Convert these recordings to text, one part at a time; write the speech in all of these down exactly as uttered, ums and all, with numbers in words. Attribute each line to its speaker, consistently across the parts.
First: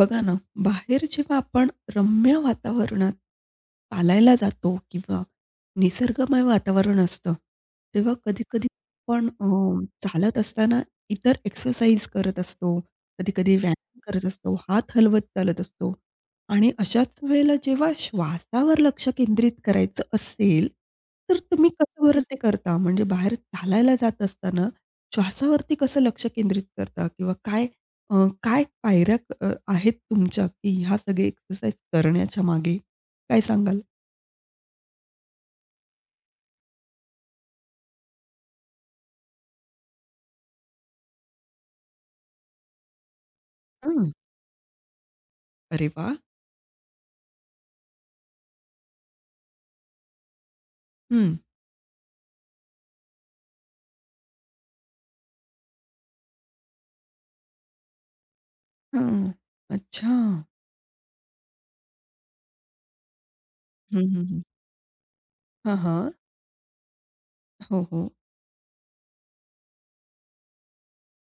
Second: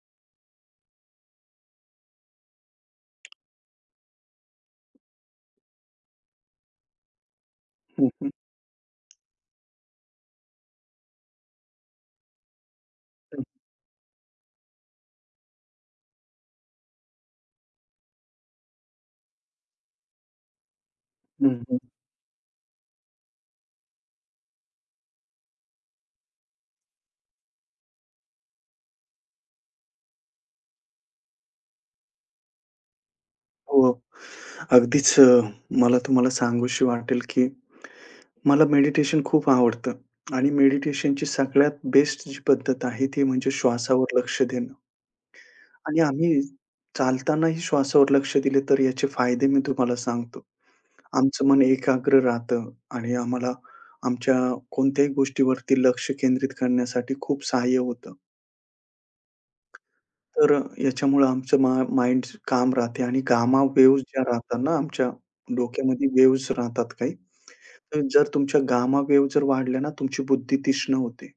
Speaker 1: बघा ना, बाहेर जेव्हा आपण रम्य वातावरणात चालायला जातो किंवा निसर्गमय वातावरण असतं,
Speaker 2: हं,
Speaker 1: तेव्हा
Speaker 2: हं,
Speaker 1: कधी-कधी आपण अ, चालत असताना इतर एक्सरसाइज करत असतो,
Speaker 2: हं,
Speaker 1: कधी-कधी व्यायाम करत असतो, हात हलवत चालत असतो आणि अशाच वेळेला जेव्हा श्वासावर लक्ष केंद्रित करायचं असेल, तर
Speaker 2: हं,
Speaker 1: तुम्ही
Speaker 2: हं.
Speaker 1: कसं बरं ते करता? म्हणजे बाहेर चालायला जात असताना श्वासावरती कसं लक्ष केंद्रित करता किंवा काय अ, काय पायऱ्या क- अ, आहेत तुमच्या, की ह्या सगळे एक्सरसाइज करण्याच्या मागे? काय सांगाल?
Speaker 2: हो. अगदीच अ, मला तुम्हाला सांगूशी वाटेल, की मला मेडिटेशन खूप आवडतं आणि मेडिटेशनची सगळ्यात बेस्ट जी पद्धत आहे, ती म्हणजे
Speaker 1: हं.
Speaker 2: श्वासावर लक्ष देणं.
Speaker 1: अरे
Speaker 2: आणि
Speaker 1: वाह!
Speaker 2: आम्ही चालतानाही श्वासावर लक्ष दिले, तर याचे फायदे मी तुम्हाला सांगतो.
Speaker 1: हं.
Speaker 2: आमचं मन एकाग्र राहतं आणि आम्हाला आमच्या कोणत्याही गोष्टीवरती लक्ष केंद्रित करण्यासाठी खूप सहाय्य होतं.
Speaker 1: हां. अच्छा.
Speaker 2: तर अ, याच्यामुळं आमचं मा माइंड काम राहते आणि गामा
Speaker 1: हं,
Speaker 2: वेव्हज ज्या
Speaker 1: हं, हं.
Speaker 2: राहतात ना, आमच्या
Speaker 1: हां,
Speaker 2: डोक्यामध्ये
Speaker 1: हां.
Speaker 2: वेव्हज राहतात काही.
Speaker 1: हो,
Speaker 2: तर
Speaker 1: हो.
Speaker 2: जर तुमच्या गामा वेव्ह जर वाढल्या ना, तुमची बुद्धी तीक्ष्ण होते.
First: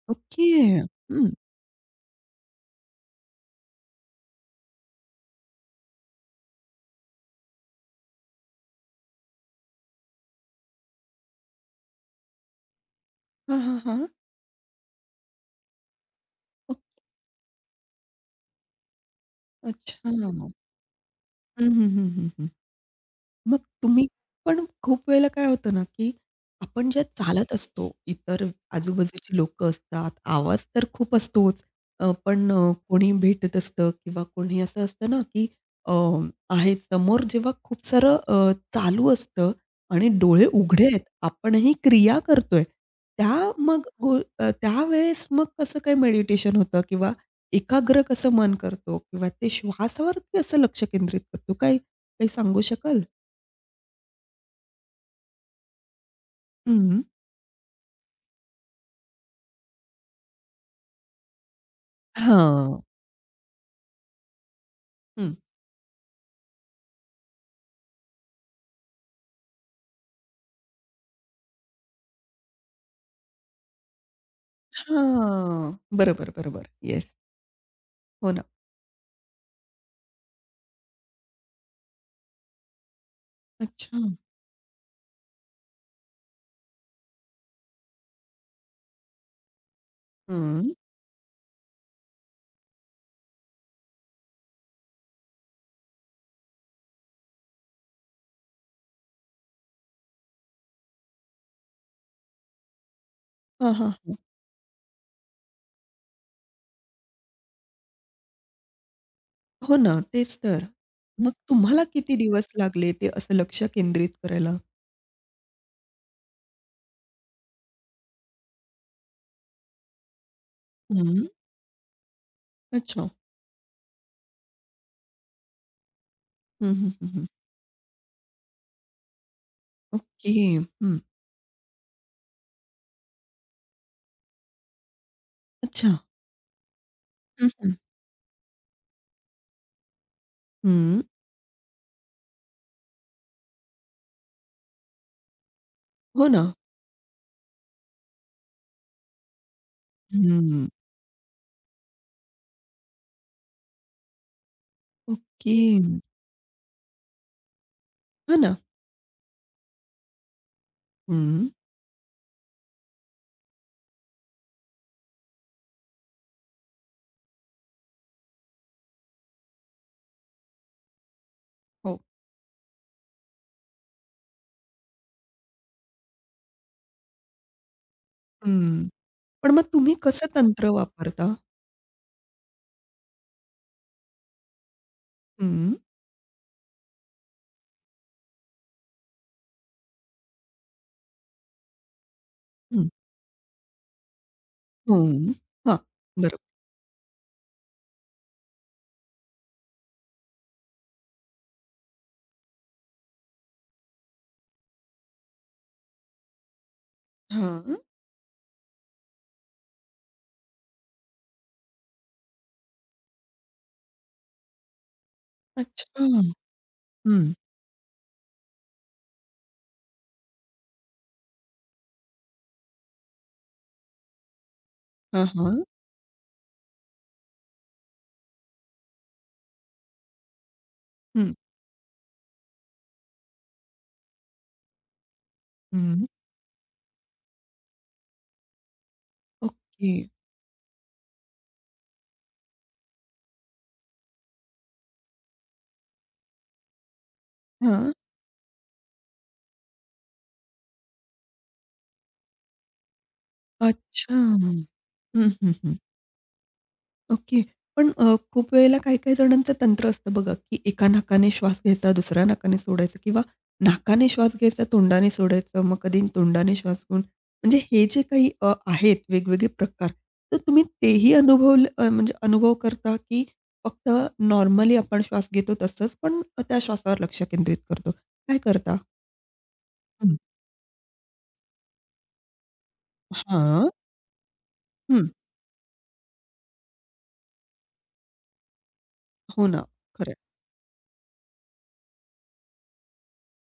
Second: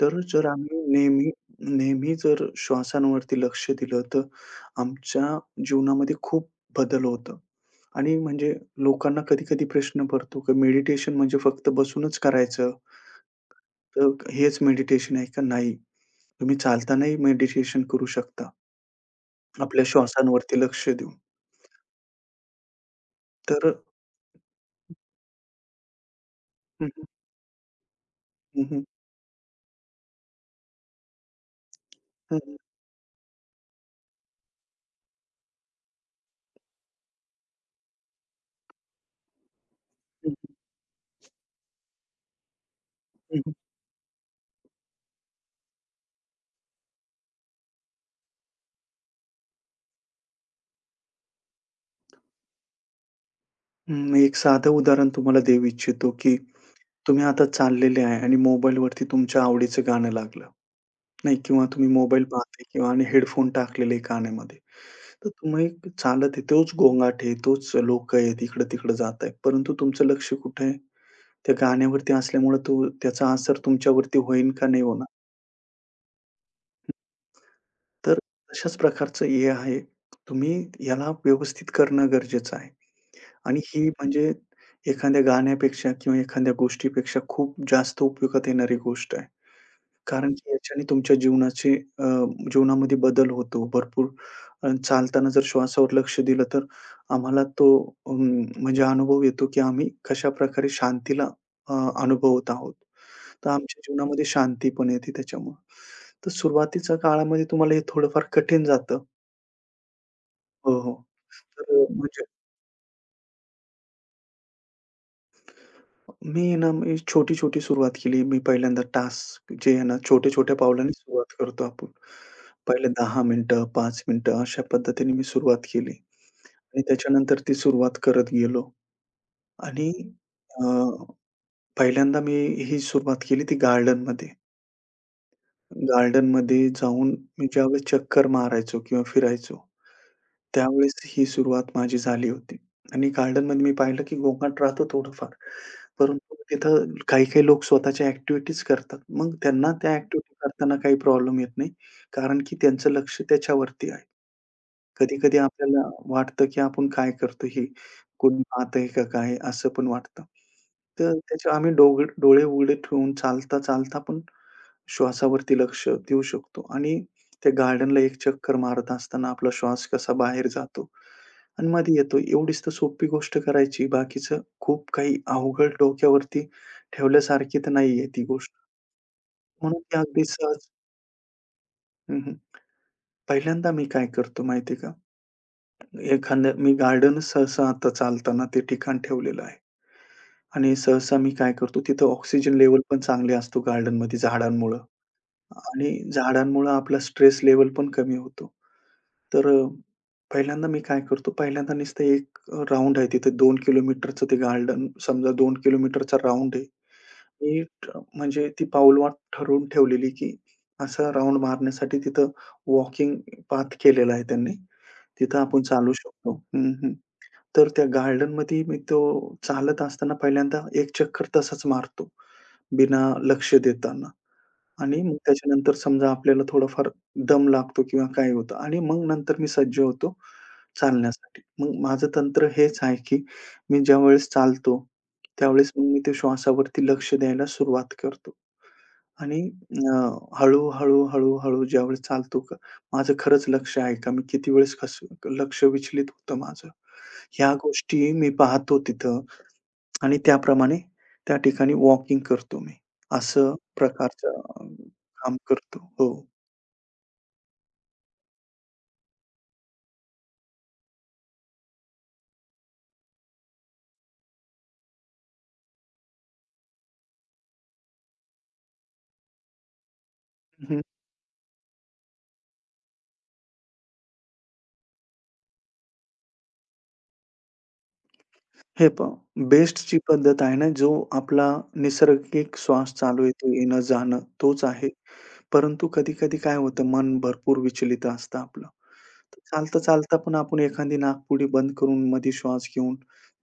Speaker 2: तर जर
Speaker 1: ओके.
Speaker 2: आम्ही
Speaker 1: हं.
Speaker 2: नेहमी नेहमी जर श्वासांवरती लक्ष दिलं, तर आमच्या जीवनामध्ये खूप बदल होतं. आणि म्हणजे लोकांना कधी-कधी प्रश्न पडतो, की मेडिटेशन म्हणजे फक्त बसूनच करायचं,
Speaker 1: हां, हां, हां.
Speaker 2: तर हेच मेडिटेशन आहे का? नाही. तुम्ही
Speaker 1: ओक
Speaker 2: चालतानाही मेडिटेशन करू शकता, आपल्या
Speaker 1: अच्छा.
Speaker 2: श्वासांवरती लक्ष देऊन.
Speaker 1: हं, हं, हं, हं, हं. मग
Speaker 2: तर
Speaker 1: तुम्ही. पण खूप वेळेला काय होतं ना, की
Speaker 2: हं,
Speaker 1: आपण ज्या
Speaker 2: हं.
Speaker 1: चालत असतो, इतर
Speaker 2: हं, हं.
Speaker 1: आजूबाजूची लोक असतात, आवाज तर खूप असतोच. अ,
Speaker 2: हं,
Speaker 1: पण
Speaker 2: हं.
Speaker 1: अ, कोणी भेटत असतं किंवा कोणी असं असतं ना, की अ, आहे समोर जेव्हा खूप सारं अ, चालू असतं आणि डोळे उघडे आहेत, आपणही क्रिया करतोय.
Speaker 2: हं,
Speaker 1: त्या
Speaker 2: हं.
Speaker 1: मग गो अ, त्यावेळेस मग कसं काय मेडिटेशन होतं किंवा एकाग्र कसं मन करतो किंवा ते श्वासावरती कसं लक्ष केंद्रित करतो? काय काही सांगू शकाल?
Speaker 2: एक साधं उदाहरण तुम्हाला देऊ इच्छितो, की
Speaker 1: हं.
Speaker 2: तुम्ही आता चाललेले आहे आणि मोबाईलवरती तुमच्या आवडीचं गाणं लागलं, नाही किंवा तुम्ही मोबाईल पाहताय
Speaker 1: हां.
Speaker 2: किंवा आणि हेडफोन टाकलेले आहे कानामध्ये. तर
Speaker 1: हं.
Speaker 2: तुम्ही चालत आहे, तोच गोंगाट आहे, तोच लोकं आहेत, इकडं-तिकडं जात आहे. परंतु तुमचं लक्ष कुठे आहे? त्या गाण्यावरती असल्यामुळे तो त्याचा असर तुमच्यावरती होईल का नाही होणार.
Speaker 1: हां. बरोबर, बरोबर. येस.
Speaker 2: तर
Speaker 1: हो ना.
Speaker 2: अशाच प्रकारचं हे आहे. तुम्ही याला व्यवस्थित करणं गरजेचं आहे. आणि ही
Speaker 1: अच्छा.
Speaker 2: म्हणजे एखाद्या गाण्यापेक्षा किंवा एखाद्या गोष्टीपेक्षा खूप जास्त उपयोगात येणारी गोष्ट आहे. कारण की
Speaker 1: हं.
Speaker 2: याच्याने तुमच्या जीवनाचे अ, जीवनामध्ये बदल होतो. भरपूर अ, चालताना जर श्वासावर लक्ष दिलं तर आम्हाला तो अं, म्हणजे अनुभव येतो, की आम्ही कशाप्रकारे शांतीला अ, अनुभवत आहोत. तर
Speaker 1: हां,
Speaker 2: आमच्या
Speaker 1: हां, हां.
Speaker 2: जीवनामध्ये शांती पण येते त्याच्यामुळं. तर सुरुवातीच्या काळामध्ये तुम्हाला हे थोडंफार कठीण जातं.
Speaker 1: हो ना, तेच तर.
Speaker 2: हो, हो.
Speaker 1: मग तुम्हाला
Speaker 2: तर
Speaker 1: किती
Speaker 2: म्हणजे
Speaker 1: दिवस लागले ते असं लक्ष केंद्रित करायला?
Speaker 2: मी ना, मी छोटी-छोटी सुरुवात केली. मी पहिल्यांदा टास्क जे आहे ना, छोट्या-छोट्या पावलांनी
Speaker 1: हं.
Speaker 2: सुरुवात करतो आपण. पहिले
Speaker 1: अच्छा.
Speaker 2: दहा मिनिटं, पाच मिनिटं अशा पद्धतीने मी सुरुवात केली
Speaker 1: हं,
Speaker 2: आणि
Speaker 1: हं, हं, हं.
Speaker 2: त्याच्यानंतर ती सुरुवात करत गेलो आणि
Speaker 1: ओके.
Speaker 2: अ,
Speaker 1: हं.
Speaker 2: पहिल्यांदा मी ही सुरुवात केली ती गार्डनमध्ये.
Speaker 1: अच्छा.
Speaker 2: गार्डनमध्ये जाऊन मी
Speaker 1: हं, हं.
Speaker 2: ज्यावेळेस चक्कर मारायचो किंवा फिरायचो त्यावेळेस
Speaker 1: हं.
Speaker 2: ही सुरुवात माझी झाली होती आणि गार्डनमध्ये मी पाहिलं की गोंगाट राहतो थोडंफार.
Speaker 1: हो
Speaker 2: परंतु
Speaker 1: ना.
Speaker 2: तिथं काही-काही लोक स्वतःच्या ॲक्टिव्हिटीज करतात. मग त्यांना त्या ॲक्टिव्हिटी
Speaker 1: हं.
Speaker 2: करताना काही प्रॉब्लेम येत नाही. कारण की त्यांचं लक्ष त्याच्यावरती आहे. कधी-कधी
Speaker 1: ओके.
Speaker 2: आपल्याला वाटतं, की आपण काय करतो हे?
Speaker 1: हां
Speaker 2: कोणी
Speaker 1: ना.
Speaker 2: पाहतंय का काय? असं पण वाटतं. तर
Speaker 1: हं.
Speaker 2: त्याच्या आम्ही डोग डोळे उघडे ठेवून चालता-चालता पण श्वासावरती लक्ष देऊ शकतो आणि त्या गार्डनला एक चक्कर मारत असताना आपला श्वास कसा बाहेर जातो आणि मध्ये
Speaker 1: हो.
Speaker 2: येतो. एवढीच तर सोपी गोष्ट करायची. बाकीचं खूप काही अवघड डोक्यावरती ठेवल्यासारखी तर नाहीये ती गोष्ट.
Speaker 1: हं. पण मग
Speaker 2: म्हणून
Speaker 1: तुम्ही
Speaker 2: ती अगदी
Speaker 1: कसं
Speaker 2: सहज.
Speaker 1: तंत्र वापरता?
Speaker 2: हं, पहिल्यांदा मी काय करतो माहिती का?
Speaker 1: हं.
Speaker 2: एखादं मी गार्डन सहसा आता चालताना ते ठिकाण ठेवलेलं आहे आणि सहसा मी काय करतो तिथं ऑक्सिजन लेवल
Speaker 1: हं.
Speaker 2: पण चांगले असतो गार्डनमध्ये झाडांमुळं
Speaker 1: हं. हां.
Speaker 2: आणि
Speaker 1: बरोबर.
Speaker 2: झाडांमुळं आपला स्ट्रेस लेवल पण कमी होतो. तर अ, पहिल्यांदा मी काय करतो, पहिल्यांदा नुसतं एक अ, राउंड आहे तिथे दोन किलोमीटरचं ते गार्डन समजा दोन किलोमीटरचा राउंड आहे. मी
Speaker 1: हां.
Speaker 2: अ, म्हणजे ती पाऊलवाट ठरवून ठेवलेली, की असा राउंड मारण्यासाठी तिथं वॉकिंग पाथ केलेला आहे त्यांनी. तिथं आपण चालू
Speaker 1: अच्छा.
Speaker 2: शकतो. हं, हं.
Speaker 1: हं.
Speaker 2: तर त्या गार्डनमध्ये मी तो चालत असताना पहिल्यांदा एक चक्कर तसाच मारतो, बिना लक्ष देताना. आणि मग
Speaker 1: हां, हां.
Speaker 2: त्याच्यानंतर समजा आपल्याला थोडाफार दम लागतो किंवा काय होतं आणि मग नंतर मी सज्ज होतो
Speaker 1: हं,
Speaker 2: चालण्यासाठी. मग माझं तंत्र हेच आहे, की मी ज्यावेळेस चालतो, त्यावेळेस मग मी
Speaker 1: हं.
Speaker 2: ते श्वासावरती लक्ष द्यायला सुरुवात करतो. आणि
Speaker 1: ओके.
Speaker 2: अ, हळू-हळू, हळू-हळू ज्यावेळेस चालतो का माझं खरंच लक्ष आहे का? मी किती वेळेस कसं लक्ष विचलित होतं माझं. ह्या
Speaker 1: हां.
Speaker 2: गोष्टी मी पाहतो तिथं. आणि त्याप्रमाणे त्या ठिकाणी वॉकिंग करतो मी. असं
Speaker 1: अच्छा.
Speaker 2: प्रकारचं अ,
Speaker 1: हं,
Speaker 2: काम
Speaker 1: हं, हं.
Speaker 2: करतो. हो.
Speaker 1: ओके. पण अ, खूप वेळेला काही-काही जणांचं तंत्र असतं बघा, की एका नाकाने श्वास घ्यायचा, दुसऱ्या नाकाने सोडायचा किंवा नाकाने श्वास घ्यायचा, तोंडाने सोडायचं, मग कधी तोंडाने श्वास घेऊन म्हणजे हे जे काही अ, आहेत वेगवेगळे प्रकार, तर तुम्ही
Speaker 2: हं.
Speaker 1: तेही अनुभवलं अ, म्हणजे अनुभव करता, की फक्त नॉर्मली आपण श्वास घेतो तसंच, पण त्या श्वासावर लक्ष केंद्रित करतो? काय करता?
Speaker 2: हे पहा बेस्टची
Speaker 1: हं.
Speaker 2: पद्धत आहे ना, जो आपला नैसर्गिक श्वास चालू आहे तो
Speaker 1: हां.
Speaker 2: येणं-जाणं तोच आहे.
Speaker 1: हं.
Speaker 2: परंतु कधी-कधी काय होतं मन भरपूर विचलित असतं आपलं. तर
Speaker 1: हो ना. खरं
Speaker 2: चालता-चालता
Speaker 1: आहे.
Speaker 2: पण आपण एखादी नाकपुडी बंद करून मध्ये श्वास घेऊन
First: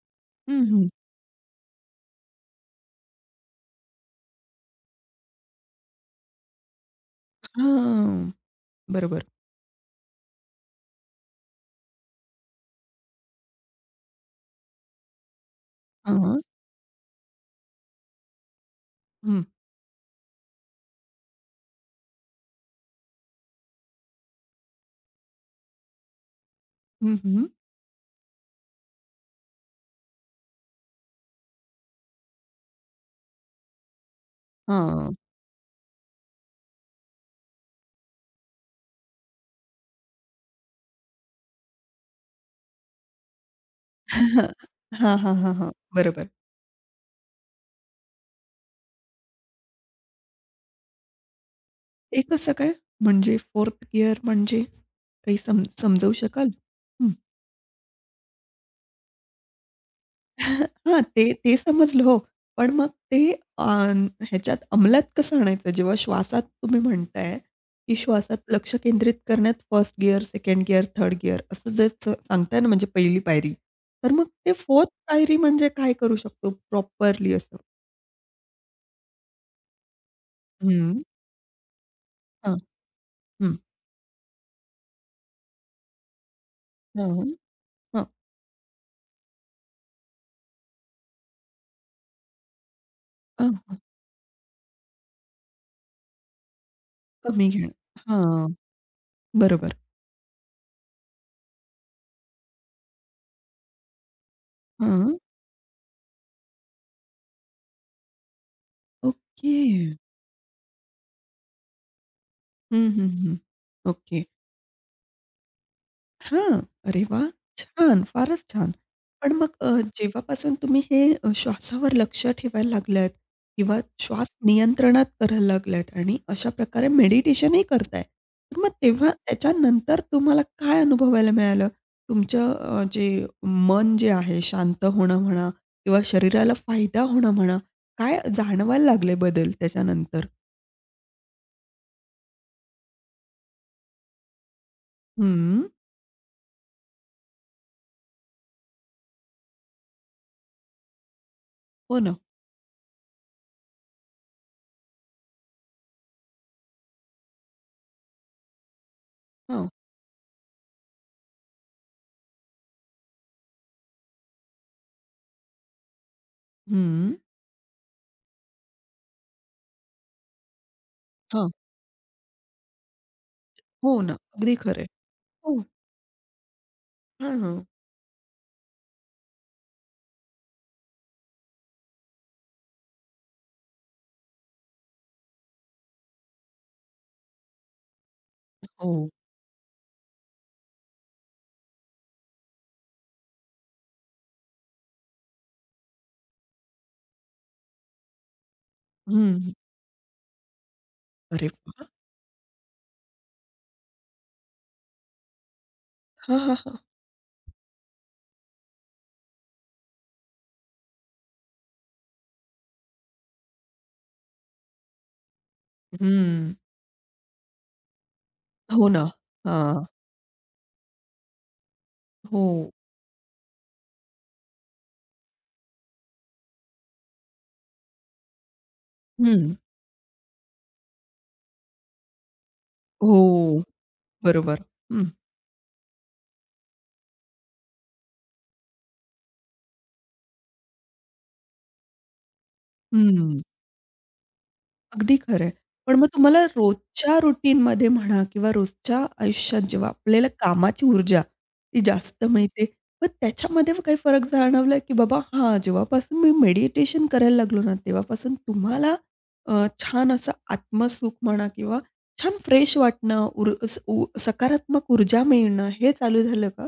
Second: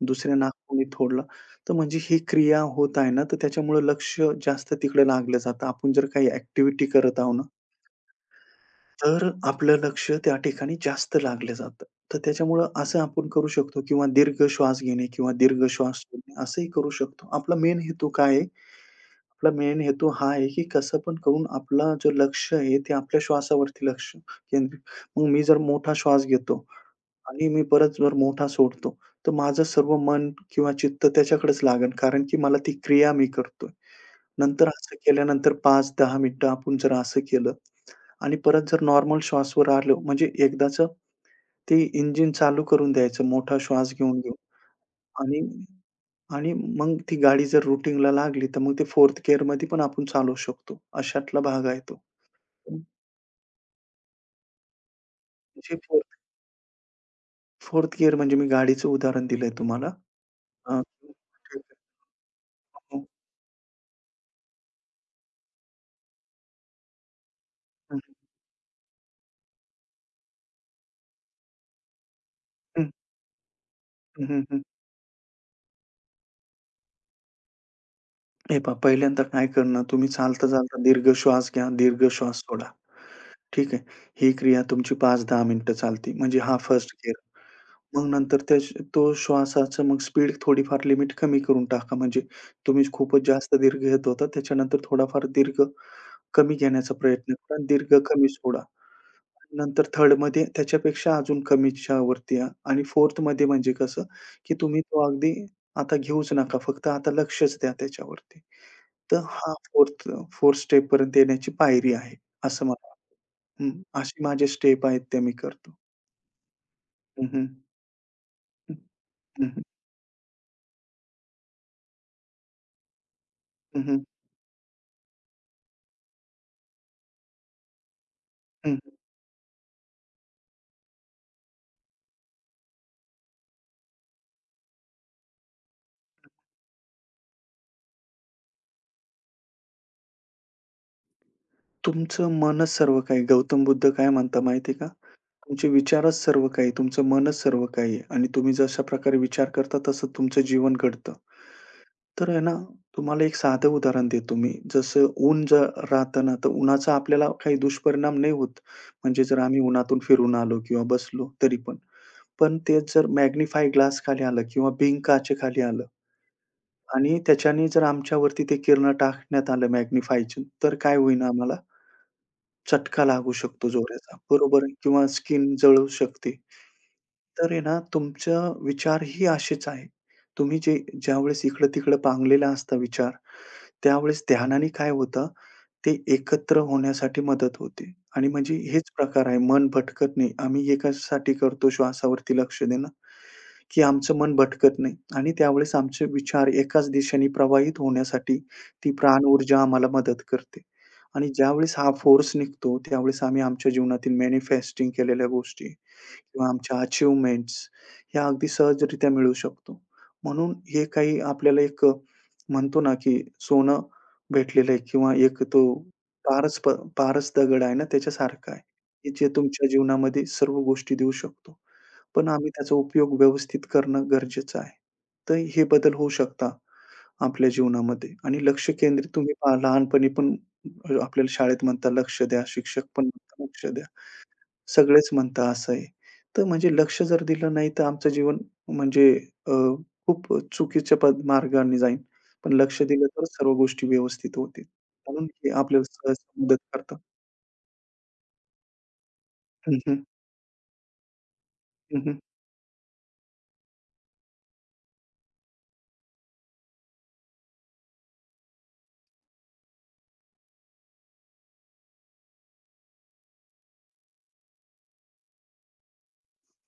Speaker 2: दुसऱ्या
Speaker 1: हं, हं.
Speaker 2: नाकपुडीत सोडला, तर म्हणजे ही क्रिया होत आहे ना, तर त्याच्यामुळे लक्ष जास्त तिकडे लागलं जातं. आपण जर काही ॲक्टिव्हिटी करत आहो ना
Speaker 1: हां. बरोबर.
Speaker 2: तर आपलं लक्ष त्या ठिकाणी जास्त लागलं जातं. तर त्याच्यामुळं असं आपण करू शकतो किंवा दीर्घ श्वास घेणे किंवा दीर्घ श्वास
Speaker 1: हां.
Speaker 2: सोडणे असंही करू शकतो. आपला मेन हेतू काय आहे?
Speaker 1: हं.
Speaker 2: आपला मेन हेतू हा आहे, की कसं पण करून आपला जो लक्ष आहे ते आपल्या श्वासावरती लक्ष केंद्रित. मग मी जर मोठा श्वास घेतो
Speaker 1: हं, हं.
Speaker 2: आणि मी परत जर मोठा सोडतो, तर माझं सर्व मन किंवा चित्त त्याच्याकडेच लागेल कारण की मला ती क्रिया मी करतोय. नंतर असं
Speaker 1: हां.
Speaker 2: केल्यानंतर पाच ते दहा मिनिटं आपण जर असं केलं आणि परत जर नॉर्मल श्वासवर आलो, म्हणजे एकदाच ते इंजिन चालू करून द्यायचं मोठा श्वास घेऊन घेऊन.
Speaker 1: हां, हां,
Speaker 2: आणि
Speaker 1: हां, हां. बरोबर.
Speaker 2: आणि मग ती गाडी जर रुटीनला लागली, तर मग ते फोर्थ गिअरमध्ये पण आपण चालवू शकतो. अशातला भाग आहे तो.
Speaker 1: ते कसं काय? म्हणजे फोर्थ गियर म्हणजे काही सम
Speaker 2: म्हणजे
Speaker 1: समजावू
Speaker 2: 4th
Speaker 1: शकाल? हं.
Speaker 2: 4th गिअर म्हणजे मी गाडीचं उदाहरण दिलंय तुम्हाला. अ,
Speaker 1: हां, ते ते
Speaker 2: ठीक आहे.
Speaker 1: समजलं हो. पण मग
Speaker 2: हो.
Speaker 1: ते अन् ह्याच्यात अंमलात कसं आणायचं? जेव्हा श्वासात तुम्ही म्हणताय, की
Speaker 2: हं,
Speaker 1: श्वासात लक्ष केंद्रित करण्यात first gear, second gear, third gear असं जे स सांगताय ना, म्हणजे
Speaker 2: हं,
Speaker 1: पहिली पायरी. तर मग
Speaker 2: हं,
Speaker 1: ते
Speaker 2: हं,
Speaker 1: फोर्थ पायरी म्हणजे काय करू शकतो प्रॉपरली असं?
Speaker 2: हे पहा पहिल्यांदा काय करणं तुम्ही चालता-चालता
Speaker 1: हं.
Speaker 2: दीर्घ श्वास घ्या, दीर्घ श्वास
Speaker 1: हां,
Speaker 2: सोडा.
Speaker 1: हं.
Speaker 2: ठीक आहे. ही क्रिया तुमची पाच ते दहा मिनिटं चालते. म्हणजे हा फर्स्ट गिअर.
Speaker 1: हां. हां,
Speaker 2: मग नंतर त्या तो श्वासाचा मग स्पीड थोडीफार लिमिट कमी करून टाका. म्हणजे तुम्ही खूपच
Speaker 1: हां,
Speaker 2: जास्त दीर्घ
Speaker 1: हां.
Speaker 2: घेत होता. त्याच्यानंतर थोडाफार दीर्घ कमी घेण्याचा प्रयत्न
Speaker 1: कमी
Speaker 2: करा आणि
Speaker 1: घेणं.
Speaker 2: दीर्घ कमी
Speaker 1: हां,
Speaker 2: सोडा.
Speaker 1: बरोबर.
Speaker 2: नंतर थर्डमध्ये त्याच्यापेक्षा अजून कमीच्या वरती या आणि फोर्थमध्ये म्हणजे कसं, की तुम्ही तो
Speaker 1: हां.
Speaker 2: अगदी आता घेऊच नका. फक्त आता लक्षच द्या त्याच्यावरती. तर हा
Speaker 1: ओके.
Speaker 2: फोर्थ फोर्थ स्टेपपर्यंत येण्याची पायरी आहे, असं मला
Speaker 1: हं, हं, हं.
Speaker 2: वाटतं. हं, अशी
Speaker 1: ओके.
Speaker 2: माझे स्टेप आहेत ते मी करतो.
Speaker 1: हां. अरे वाह!
Speaker 2: हं, हं.
Speaker 1: छान, फारच छान.
Speaker 2: हं,
Speaker 1: पण मग
Speaker 2: हं,
Speaker 1: अ, जेव्हापासून तुम्ही हे अ, श्वासावर लक्ष ठेवायला लागलात किंवा
Speaker 2: हं, हं,
Speaker 1: श्वास नियंत्रणात करायला लागलात आणि अशा प्रकारे मेडिटेशनही करताय. तर मग
Speaker 2: हं.
Speaker 1: तेव्हा त्याच्यानंतर तुम्हाला काय अनुभवायला मिळालं? तुमचं अ, जे मन जे आहे शांत होणं म्हणा किंवा शरीराला फायदा होणं म्हणा, काय जाणवायला लागले बदल त्याच्यानंतर?
Speaker 2: तुमचं मनच सर्व काही. गौतम बुद्ध काय म्हणता माहिती आहे का?
Speaker 1: हं.
Speaker 2: तुमचे विचारच सर्व काही तुमचं मनच सर्व काही आहे आणि तुम्ही जशा प्रकारे विचार करता तसं तुमचं जीवन घडतं.
Speaker 1: हो ना.
Speaker 2: तर आहे ना, तुम्हाला एक साधं उदाहरण देतो मी. जसं ऊन जर राहतं ना, तर उन्हाचा आपल्याला काही दुष्परिणाम नाही होत. म्हणजे जर आम्ही
Speaker 1: हां.
Speaker 2: उन्हातून फिरून आलो किंवा बसलो तरी पण. पण तेच जर मॅग्निफाय ग्लास खाली आलं किंवा बिंग काचेखाली आलं
Speaker 1: हं.
Speaker 2: आणि त्याच्याने जर आमच्यावरती ते किरणं टाकण्यात आलं मॅग्निफायची, तर काय होईन
Speaker 1: हां.
Speaker 2: आम्हाला? चटका लागू शकतो
Speaker 1: हो ना.
Speaker 2: जोराचा.
Speaker 1: अगदी
Speaker 2: बरोबर आहे
Speaker 1: खरं आहे.
Speaker 2: किंवा स्किन
Speaker 1: हो.
Speaker 2: जळू शकते.
Speaker 1: हां,
Speaker 2: तर
Speaker 1: हां.
Speaker 2: आहे ना तुमचा विचारही असेच आहे. तुम्ही जे ज्यावेळेस इकडं-तिकडं पांगलेला असता विचार, त्यावेळेस ध्यानाने काय होतं ते एकत्र होण्यासाठी मदत होते आणि म्हणजे हेच
Speaker 1: हो.
Speaker 2: प्रकार आहे मन भटकत नाही. आम्ही हे कशासाठी करतो श्वासावरती लक्ष देणं, की आमचं मन भटकत नाही आणि त्यावेळेस आमचे विचार एकाच दिशेने प्रवाहित होण्यासाठी ती हं. प्राण
Speaker 1: हं.
Speaker 2: ऊर्जा आम्हाला मदत करते. आणि
Speaker 1: अरे
Speaker 2: ज्यावेळेस
Speaker 1: वाह!
Speaker 2: हा फोर्स निघतो, त्यावेळेस आम्ही आमच्या जीवनातील मॅनिफेस्टिंग केलेल्या गोष्टी
Speaker 1: हां,
Speaker 2: किंवा
Speaker 1: हां, हां.
Speaker 2: आमच्या अचीव्हमेंट्स ह्या अगदी सहजरित्या मिळू शकतो. म्हणून हे काही आपल्याला एक म्हणतो ना, की सोनं भेटलेलं आहे किंवा एक तो
Speaker 1: हं.
Speaker 2: पारस प पारस दगड आहे ना त्याच्यासारखा आहे,
Speaker 1: हो ना.
Speaker 2: की जे तुमच्या
Speaker 1: हां.
Speaker 2: जीवनामध्ये सर्व गोष्टी देऊ शकतो. पण
Speaker 1: हो.
Speaker 2: आम्ही त्याचा उपयोग व्यवस्थित करणं गरजेचं आहे. तर हे बदल होऊ शकता आपल्या जीवनामध्ये आणि लक्ष केंद्रित तुम्ही
Speaker 1: हं.
Speaker 2: पहा लहानपणी पण आपल्याला शाळेत म्हणतात लक्ष द्या, शिक्षक पण म्हणतात
Speaker 1: हो.
Speaker 2: लक्ष द्या.
Speaker 1: बरोबर. हं.
Speaker 2: सगळेच म्हणता असं आहे. तर म्हणजे लक्ष जर दिलं नाही, तर आमचं जीवन म्हणजे अ, खूप चुकीच्या पद मार्गाने जाईल. पण लक्ष दिलं तर
Speaker 1: हं.
Speaker 2: सर्व गोष्टी व्यवस्थित होतील.
Speaker 1: अगदी
Speaker 2: म्हणून
Speaker 1: खरं
Speaker 2: हे
Speaker 1: आहे.
Speaker 2: आपल्याला
Speaker 1: पण मग
Speaker 2: सहज
Speaker 1: तुम्हाला
Speaker 2: मदत करतात.
Speaker 1: रोजच्या रूटीनमध्ये म्हणा किंवा रोजच्या आयुष्यात
Speaker 2: हं,
Speaker 1: जेव्हा
Speaker 2: हं.
Speaker 1: आपल्याला कामाची ऊर्जा ती
Speaker 2: हं,
Speaker 1: जास्त मिळते, मग त्याच्यामध्ये काही फरक जाणवला की बाबा हां, जेव्हापासून मी मेडिटेशन करायला लागलो ना, तेव्हापासून तुम्हाला अ, छान असं आत्मसुख म्हणा किंवा छान फ्रेश वाटणं, उर स उ सकारात्मक ऊर्जा मिळणं हे चालू झालं का?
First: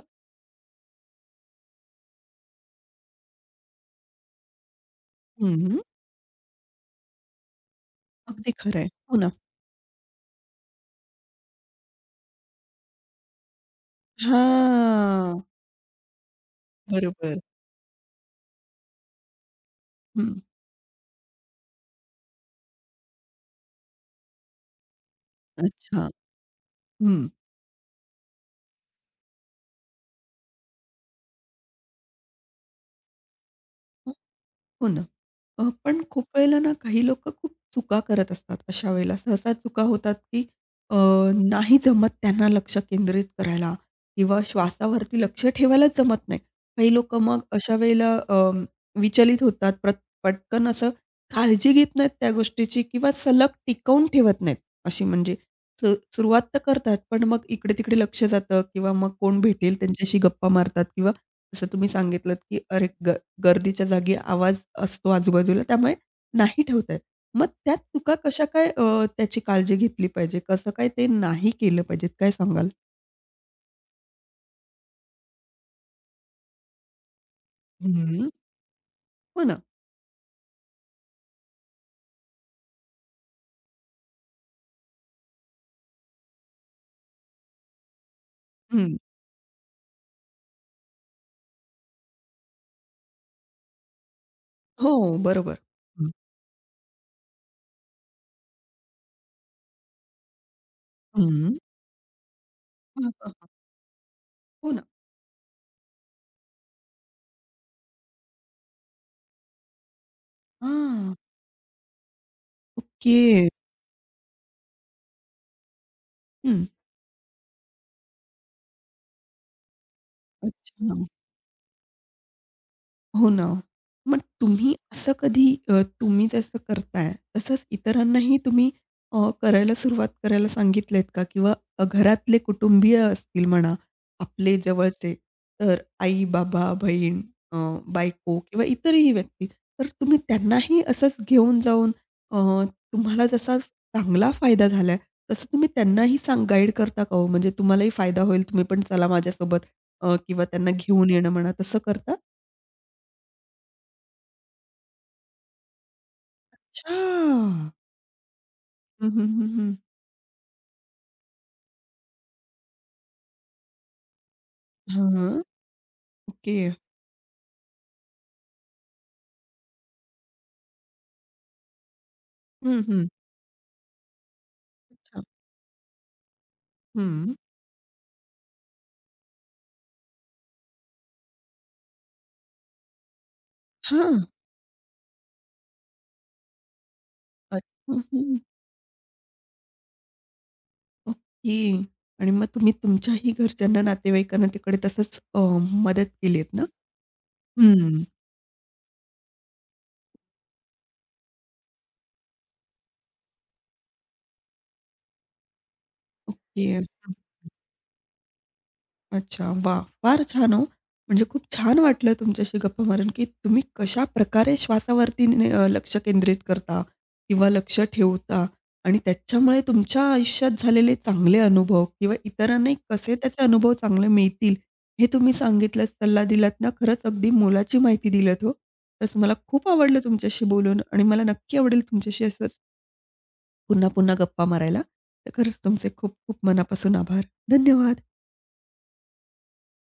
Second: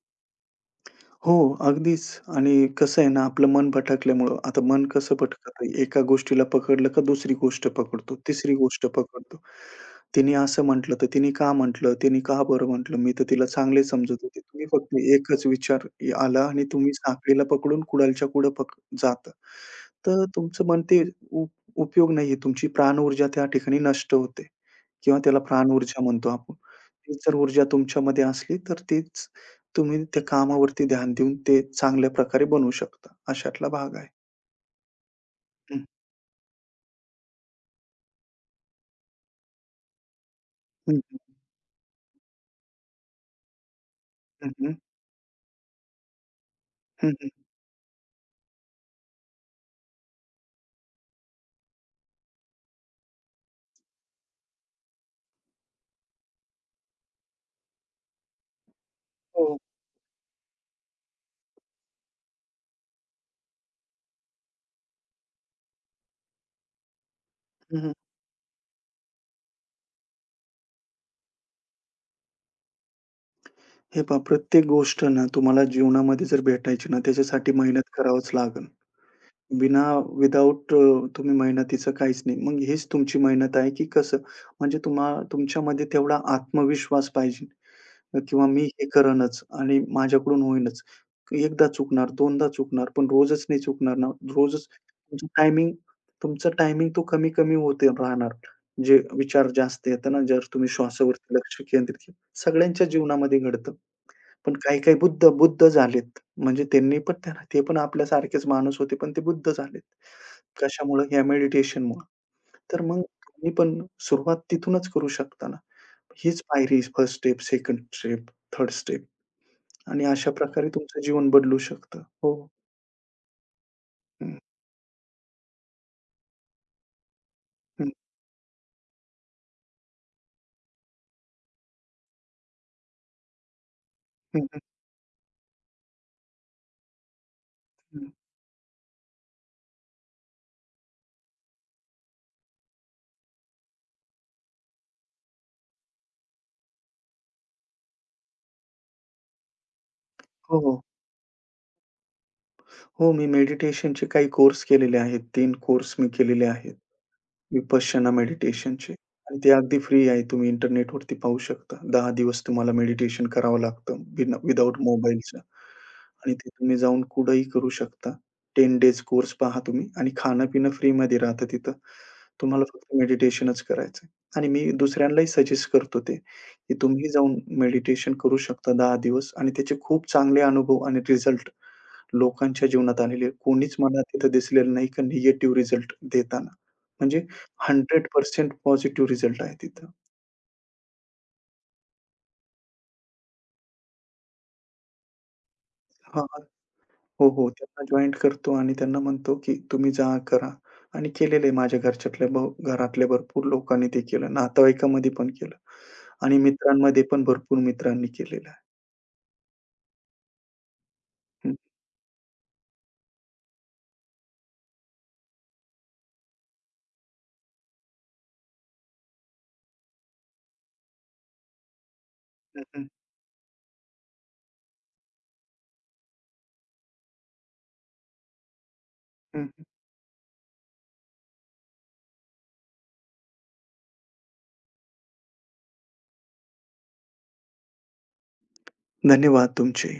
Speaker 2: हो, अगदीच आणि कसं आहे ना, आपलं मन भटकल्यामुळं आता मन कसं भटकतं?
Speaker 1: हं.
Speaker 2: एका गोष्टीला पकडलं का दुसरी गोष्ट पकडतो,
Speaker 1: अगदी
Speaker 2: तिसरी
Speaker 1: खरं
Speaker 2: गोष्ट
Speaker 1: आहे. हो ना.
Speaker 2: पकडतो. तिने असं म्हटलं, तर तिने का म्हटलं? तिने का बरं म्हटलं? मी तर तिला चांगले समजत होते. तुम्ही फक्त
Speaker 1: हां.
Speaker 2: एकच विचार आला आणि तुम्ही
Speaker 1: बरोबर.
Speaker 2: साखळीला पकडून कुडालच्या कुडं पक जातं. तर
Speaker 1: हं.
Speaker 2: तुमचं मन ते उप उपयोग नाहीये. तुमची प्राणऊर्जा त्या ठिकाणी नष्ट होते. किंवा त्याला प्राणऊर्जा
Speaker 1: अच्छा.
Speaker 2: म्हणतो आपण. तीच
Speaker 1: हं.
Speaker 2: जर ऊर्जा तुमच्यामध्ये असली, तर तीच तुम्ही त्या कामावरती ध्यान देऊन ते चांगल्या प्रकारे बनवू शकता. अशातला भाग आहे.
Speaker 1: हो ना. अ,
Speaker 2: हं,
Speaker 1: पण खूप वेळेला ना काही लोकं खूप चुका करत असतात. अशा वेळेला सहसा चुका होतात, की अ,
Speaker 2: हं,
Speaker 1: नाही जमत त्यांना लक्ष केंद्रित करायला किंवा
Speaker 2: हं, हं,
Speaker 1: श्वासावरती लक्ष ठेवायलाच जमत नाही. काही
Speaker 2: हं,
Speaker 1: लोकं
Speaker 2: हं.
Speaker 1: मग अशा वेळेला अ, विचलित होतात. प्रत पटकन असं काळजी घेत नाहीत त्या गोष्टीची किंवा सलग टिकवून ठेवत नाहीत. अशी म्हणजे सु सुरुवात तर करतात, पण मग इकडे-तिकडे लक्ष जातं किंवा मग कोण
Speaker 2: हो.
Speaker 1: भेटेल त्यांच्याशी गप्पा मारतात किंवा जसं तुम्ही सांगितलंत, की "अरे, ग गर्दीच्या जागी आवाज असतो आजूबाजूला त्यामुळे नाही ठेवता येत." मग त्यात
Speaker 2: हं, हं.
Speaker 1: चुका कशा काय अ, त्याची काळजी घेतली पाहिजे? कसं काय ते नाही केलं पाहिजे? काय सांगाल?
Speaker 2: हे पहा प्रत्येक गोष्ट ना तुम्हाला जीवनामध्ये जर भेटायची ना, त्याच्यासाठी मेहनत
Speaker 1: हं.
Speaker 2: करावंच लागेल.
Speaker 1: हो ना.
Speaker 2: बिना विथआऊट तुम्ही मेहनतीचं काहीच नाही. मग हीच तुमची मेहनत आहे, की कसं? म्हणजे तुम्हा तुमच्यामध्ये तेवढा आत्मविश्वास पाहिजे किंवा मी हे
Speaker 1: हं.
Speaker 2: करेनच आणि माझ्याकडून होईनच. एकदा चुकणार, दोनदा चुकणार, पण रोजच नाही चुकणार ना. रोजच
Speaker 1: हो,
Speaker 2: तुमचं
Speaker 1: बरोबर.
Speaker 2: टायमिंग
Speaker 1: हं,
Speaker 2: तुमचं टायमिंग तो कमी-कमी होते राहणार. जे विचार जास्त येतात ना, जर तुम्ही श्वासावरती
Speaker 1: हं.
Speaker 2: लक्ष केंद्रित केलं. सगळ्यांच्या
Speaker 1: हां, हां,
Speaker 2: जीवनामध्ये
Speaker 1: हां.
Speaker 2: घडतं. पण
Speaker 1: हो ना.
Speaker 2: काही-काही बुद्ध बुद्ध झालेत. म्हणजे त्यांनी पण त्यांना ते पण आपल्यासारखेच माणूस होते, पण ते बुद्ध झालेत. कशामुळं?
Speaker 1: हां,
Speaker 2: या मेडिटेशनमुळं. तर मग
Speaker 1: ओके.
Speaker 2: तुम्ही पण सुरुवात तिथूनच करू शकता ना. हीच
Speaker 1: हं.
Speaker 2: पायरी first step, second step, third step आणि अशा प्रकारे तुमचं
Speaker 1: अच्छा.
Speaker 2: जीवन बदलू शकतं. हो.
Speaker 1: हो ना. मग
Speaker 2: हं,
Speaker 1: तुम्ही असं कधी अ, तुम्ही जसं करताय, तसंच
Speaker 2: हं,
Speaker 1: इतरांनाही तुम्ही अ, करायला सुरुवात करायला सांगितलेत का? किंवा अ, घरातले कुटुंबीय असतील म्हणा,
Speaker 2: हं,
Speaker 1: आपले
Speaker 2: हं,
Speaker 1: जवळचे, तर आई, बाबा, बहीण, अ,
Speaker 2: हं.
Speaker 1: बायको किंवा इतरही व्यक्ती, तर तुम्ही त्यांनाही असंच घेऊन जाऊन अ, तुम्हाला जसा चांगला फायदा झालाय, तसं तुम्ही त्यांनाही सांग गाईड करता का हो? म्हणजे तुम्हालाही फायदा होईल, तुम्ही पण चला माझ्यासोबत अ, किंवा
Speaker 2: हो,
Speaker 1: त्यांना
Speaker 2: हो.
Speaker 1: घेऊन येणं म्हणा, तसं करता?
Speaker 2: हो, मी मेडिटेशनचे काही कोर्स केलेले आहेत. तीन कोर्स मी केलेले आहेत.
Speaker 1: अच्छा!
Speaker 2: विपश्यना मेडिटेशनचे
Speaker 1: हं, हं,
Speaker 2: आणि
Speaker 1: हं,
Speaker 2: ते
Speaker 1: हं.
Speaker 2: अगदी फ्री आहे. तुम्ही इंटरनेटवरती पाहू शकता. दहा दिवस तुम्हाला मेडिटेशन करावं लागतं बिना विदाऊट
Speaker 1: हां.
Speaker 2: मोबाईलचं आणि ते
Speaker 1: ओके.
Speaker 2: तुम्ही जाऊन कुठेही करू शकता. दहा डेज कोर्स पहा तुम्ही आणि खाणं-पिणं फ्रीमध्ये राहतं तिथं. तुम्हाला
Speaker 1: हं,
Speaker 2: फक्त
Speaker 1: हं.
Speaker 2: मेडिटेशनच करायचंय. आणि मी
Speaker 1: अच्छा.
Speaker 2: दुसऱ्यांनाही सजेस्ट करतो ते, की तुम्ही
Speaker 1: हं.
Speaker 2: जाऊन मेडिटेशन करू शकता दहा दिवस आणि त्याचे खूप चांगले अनुभव आणि रिझल्ट लोकांच्या जीवनात आलेले आहेत. कोणीच मला
Speaker 1: हां.
Speaker 2: तिथं दिसलेलं नाही का निगेटिव्ह रिझल्ट देताना. म्हणजे
Speaker 1: अच्छा. हं,
Speaker 2: शंभर टक्के पॉझिटिव्ह रिझल्ट आहे तिथं.
Speaker 1: ओके. आणि मग तुम्ही तुमच्याही घरच्यांना, नातेवाईकांना तिकडे तसंच अ, मदत
Speaker 2: हां, हां.
Speaker 1: केलीयेत ना?
Speaker 2: हो, हो. त्यांना
Speaker 1: हं.
Speaker 2: जॉइन करतो आणि त्यांना म्हणतो, की तुम्ही जा, करा आणि केलेलं आहे माझ्या घरच्यातल्या भ घरातल्या भरपूर लोकांनी ते केलं. नातेवाईकामध्ये पण केलं आणि
Speaker 1: ओके.
Speaker 2: मित्रांमध्ये पण भरपूर मित्रांनी केलेलं आहे.
Speaker 1: अच्छा, वा, फार छान हो. म्हणजे खूप छान वाटलं तुमच्याशी गप्पा मारून, की तुम्ही कशाप्रकारे श्वासावरती नि अ, लक्ष केंद्रित करता किंवा लक्ष ठेवता आणि त्याच्यामुळे तुमच्या आयुष्यात झालेले चांगले अनुभव किंवा
Speaker 2: हं,
Speaker 1: इतरांनाही
Speaker 2: हं,
Speaker 1: कसे त्याचे अनुभव चांगले मिळतील, हे तुम्ही सांगितलत, सल्ला दिलात ना, खरंच अगदी मोलाची माहिती दिलीत हो. खरंच मला
Speaker 2: हं.
Speaker 1: खूप आवडलं तुमच्याशी बोलून आणि मला नक्की आवडेल तुमच्याशी असंच पुन्हा-पुन्हा गप्पा मारायला. तर खरंच तुमचे खूप-खूप मनापासून आभार. धन्यवाद.
Speaker 2: धन्यवाद तुमचे.